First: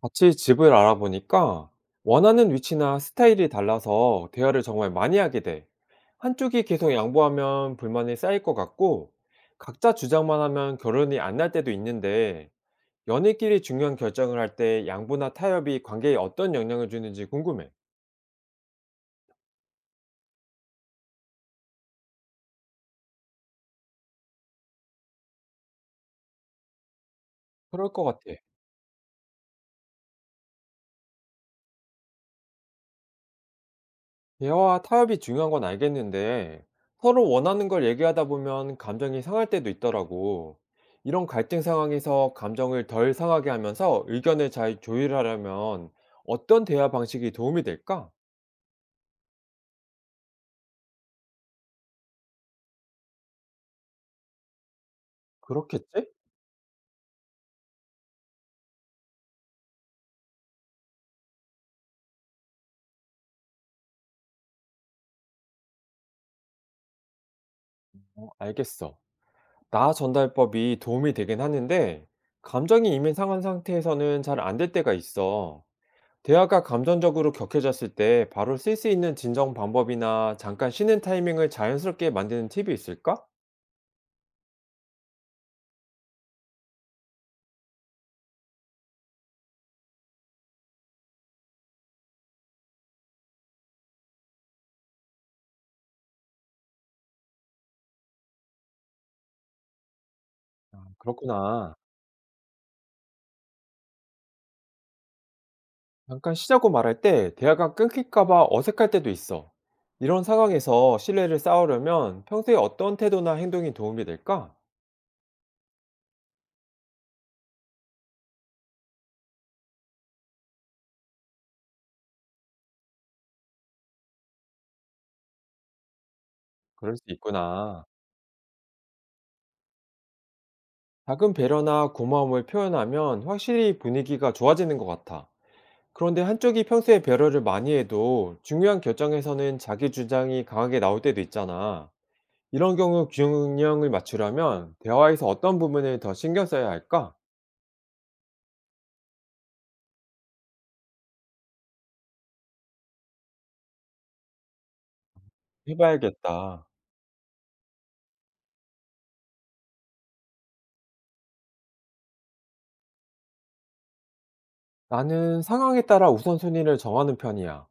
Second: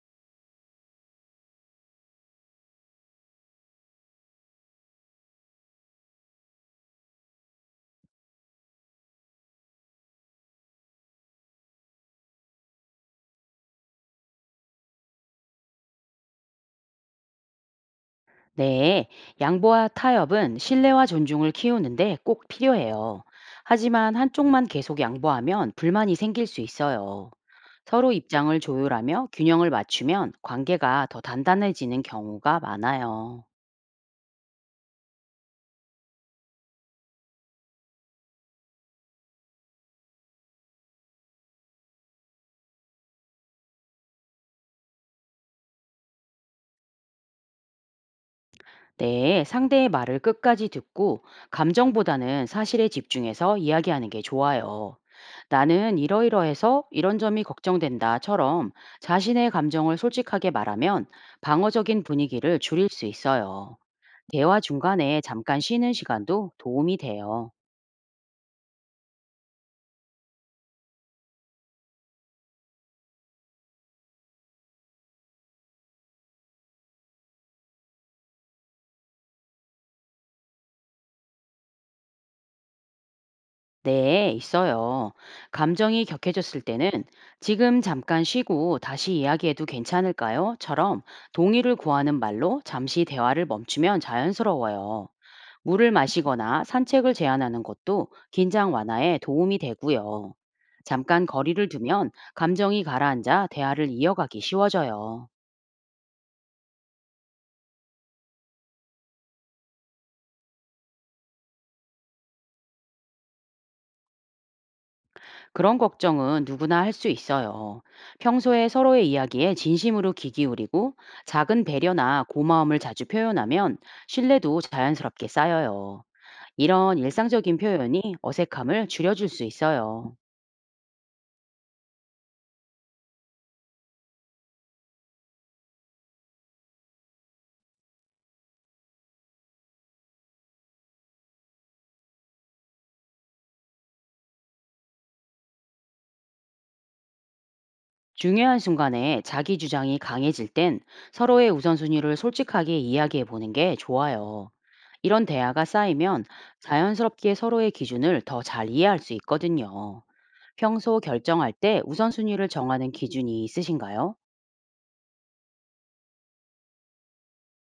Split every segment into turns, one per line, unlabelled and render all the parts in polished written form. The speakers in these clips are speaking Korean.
같이 집을 알아보니까 원하는 위치나 스타일이 달라서 대화를 정말 많이 하게 돼. 한쪽이 계속 양보하면 불만이 쌓일 것 같고, 각자 주장만 하면 결혼이 안 날 때도 있는데, 연인끼리 중요한 결정을 할 때 양보나 타협이 관계에 어떤 영향을 주는지 궁금해.
네, 양보와 타협은 신뢰와 존중을 키우는데 꼭 필요해요. 하지만 한쪽만 계속 양보하면 불만이 생길 수 있어요.
그럴 것
서로
같아.
입장을 조율하며 균형을 맞추면 관계가 더 단단해지는 경우가 많아요.
대화와 타협이 중요한 건 알겠는데 서로 원하는 걸 얘기하다 보면 감정이 상할 때도 있더라고. 이런 갈등 상황에서 감정을 덜 상하게 하면서 의견을 잘 조율하려면 어떤 대화 방식이 도움이 될까?
네, 상대의 말을 끝까지 듣고 감정보다는 사실에 집중해서 이야기하는 게 좋아요. 나는
그렇겠지?
이러이러해서 이런 점이 걱정된다처럼 자신의 감정을 솔직하게 말하면 방어적인 분위기를 줄일 수 있어요. 대화 중간에 잠깐 쉬는 시간도 도움이 돼요.
어, 알겠어. 나 전달법이 도움이 되긴 하는데 감정이 이미 상한 상태에서는 잘 안 될 때가 있어. 대화가 감정적으로 격해졌을 때 바로 쓸 수 있는 진정 방법이나 잠깐 쉬는 타이밍을 자연스럽게 만드는 팁이 있을까?
네, 있어요. 감정이 격해졌을 때는 지금 잠깐 쉬고 다시 이야기해도 괜찮을까요? 처럼 동의를 구하는 말로 잠시 대화를 멈추면 자연스러워요. 물을 마시거나 산책을 제안하는 것도 긴장 완화에 도움이 되고요.
아,
잠깐 거리를
그렇구나.
두면 감정이 가라앉아 대화를 이어가기 쉬워져요.
잠깐 쉬자고 말할 때 대화가 끊길까 봐 어색할 때도 있어. 이런 상황에서 신뢰를 쌓으려면 평소에 어떤 태도나 행동이 도움이 될까?
그런 걱정은 누구나 할 수 있어요. 평소에 서로의 이야기에 진심으로 귀 기울이고 작은 배려나 고마움을 자주 표현하면 신뢰도 자연스럽게 쌓여요.
그럴
이런
수
일상적인
있구나.
표현이 어색함을 줄여줄 수 있어요.
작은 배려나 고마움을 표현하면 확실히 분위기가 좋아지는 것 같아. 그런데 한쪽이 평소에 배려를 많이 해도 중요한 결정에서는 자기 주장이 강하게 나올 때도 있잖아. 이런 경우 균형을 맞추려면 대화에서 어떤 부분을 더 신경 써야 할까?
중요한 순간에 자기 주장이 강해질 땐 서로의 우선순위를 솔직하게 이야기해 보는 게 좋아요. 이런 대화가 쌓이면
해봐야겠다.
자연스럽게 서로의 기준을 더 잘 이해할 수 있거든요. 평소 결정할 때 우선순위를 정하는 기준이 있으신가요?
나는 상황에 따라 우선순위를 정하는 편이야.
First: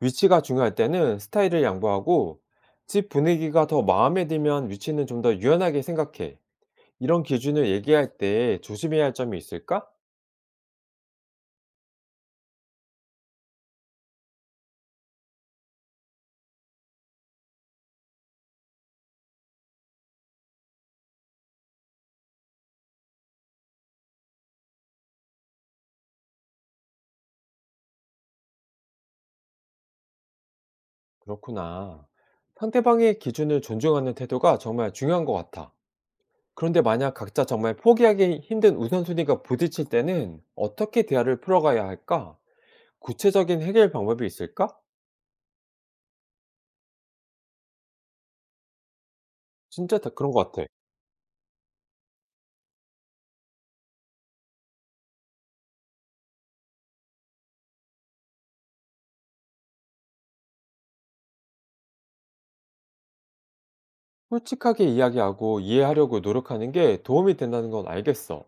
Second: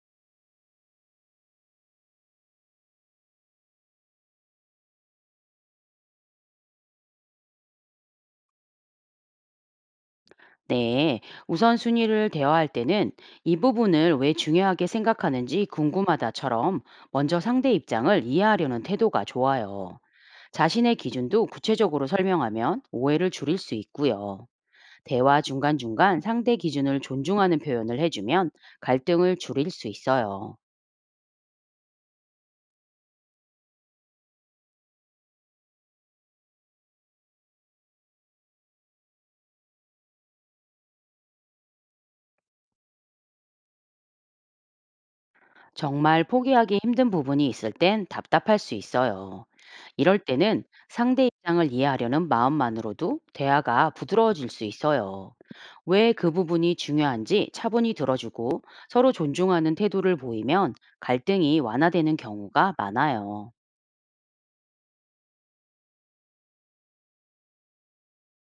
위치가 중요할 때는 스타일을 양보하고 집 분위기가 더 마음에 들면 위치는 좀 더 유연하게 생각해. 이런 기준을 얘기할 때 조심해야 할 점이 있을까?
네, 우선순위를 대화할 때는 이 부분을 왜 중요하게 생각하는지 궁금하다처럼 먼저 상대 입장을 이해하려는 태도가 좋아요. 자신의 기준도 구체적으로 설명하면 오해를 줄일 수 있고요. 대화 중간중간 상대 기준을 존중하는 표현을 해주면 갈등을 줄일 수 있어요.
그렇구나. 상대방의 기준을 존중하는 태도가 정말 중요한 것 같아. 그런데 만약 각자 정말 포기하기 힘든 우선순위가 부딪힐 때는 어떻게 대화를 풀어가야 할까? 구체적인 해결 방법이 있을까?
정말 포기하기 힘든 부분이 있을 땐 답답할 수 있어요.
진짜 다
이럴
그런 것
때는
같아.
상대 입장을 이해하려는 마음만으로도 대화가 부드러워질 수 있어요. 왜 그 부분이 중요한지 차분히 들어주고 서로 존중하는 태도를 보이면 갈등이 완화되는 경우가 많아요.
솔직하게 이야기하고 이해하려고 노력하는 게 도움이 된다는 건 알겠어.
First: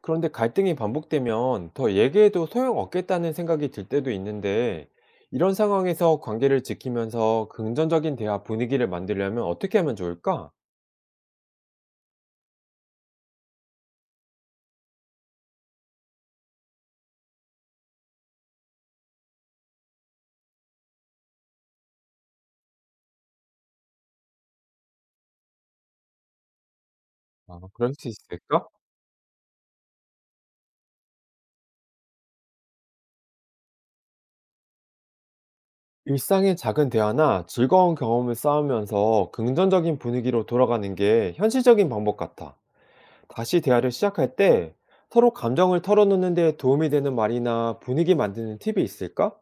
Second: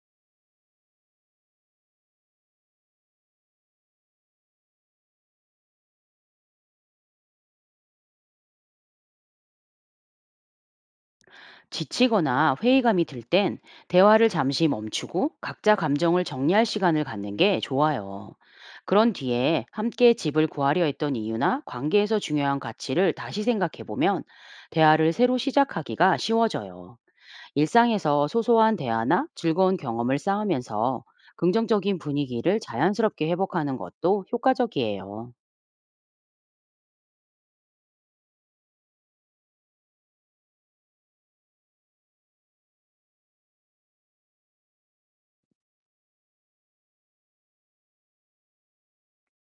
그런데 갈등이 반복되면 더 얘기해도 소용없겠다는 생각이 들 때도 있는데, 이런 상황에서 관계를 지키면서 긍정적인 대화 분위기를 만들려면 어떻게 하면 좋을까?
지치거나 회의감이 들 땐 대화를 잠시 멈추고 각자 감정을 정리할 시간을 갖는 게 좋아요. 그런 뒤에 함께 집을 구하려 했던 이유나 관계에서 중요한 가치를 다시 생각해 보면 대화를 새로 시작하기가 쉬워져요.
아, 그럴 수
일상에서
있을까?
소소한 대화나 즐거운 경험을 쌓으면서 긍정적인 분위기를 자연스럽게 회복하는 것도 효과적이에요.
일상의 작은 대화나 즐거운 경험을 쌓으면서 긍정적인 분위기로 돌아가는 게 현실적인 방법 같아. 다시 대화를 시작할 때 서로 감정을 털어놓는 데 도움이 되는 말이나 분위기 만드는 팁이 있을까?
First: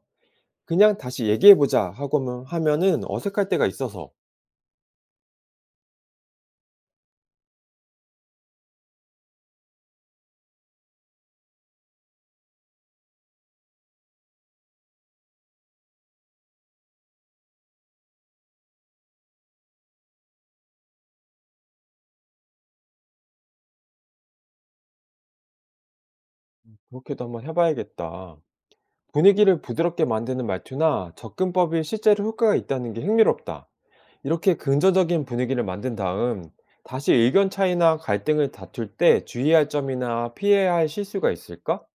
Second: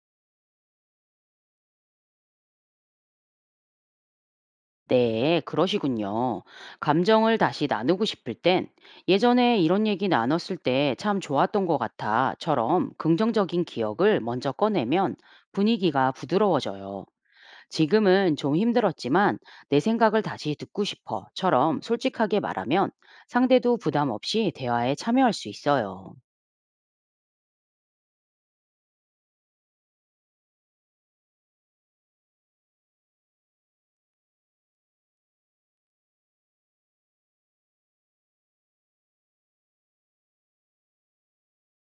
"그냥 다시 얘기해 보자." 하고 면 하면은 어색할 때가 있어서.
네, 그러시군요. 감정을 다시 나누고 싶을 땐 예전에 이런 얘기 나눴을 때 참 좋았던 것 같아처럼 긍정적인 기억을 먼저 꺼내면 분위기가 부드러워져요. 지금은 좀 힘들었지만 내 생각을 다시 듣고 싶어처럼 솔직하게 말하면 상대도 부담 없이 대화에 참여할 수 있어요.
그렇게도 한번 해 봐야겠다. 분위기를 부드럽게 만드는 말투나 접근법이 실제로 효과가 있다는 게 흥미롭다. 이렇게 긍정적인 분위기를 만든 다음 다시 의견 차이나 갈등을 다툴 때 주의할 점이나 피해야 할 실수가 있을까?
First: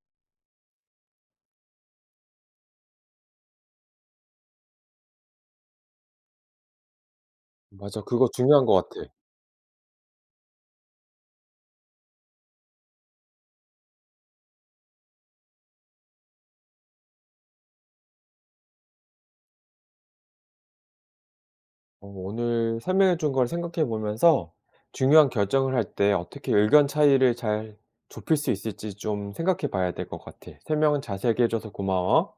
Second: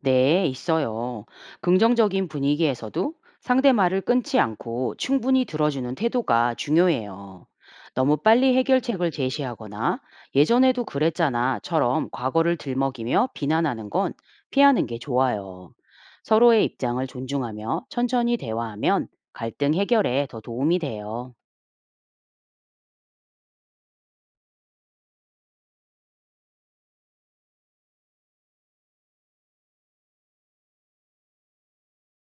네, 있어요. 긍정적인 분위기에서도 상대 말을 끊지 않고 충분히 들어주는 태도가 중요해요.
맞아.
너무
그거
빨리
중요한 것
해결책을
같아.
제시하거나 예전에도 그랬잖아처럼 과거를 들먹이며 비난하는 건 피하는 게 좋아요. 서로의 입장을 존중하며 천천히 대화하면 갈등 해결에 더 도움이 돼요.
어, 오늘 설명해 준 걸 생각해 보면서 중요한 결정을 할 때 어떻게 의견 차이를 잘 좁힐 수 있을지 좀 생각해 봐야 될 것 같아. 설명은 자세하게 해줘서 고마워.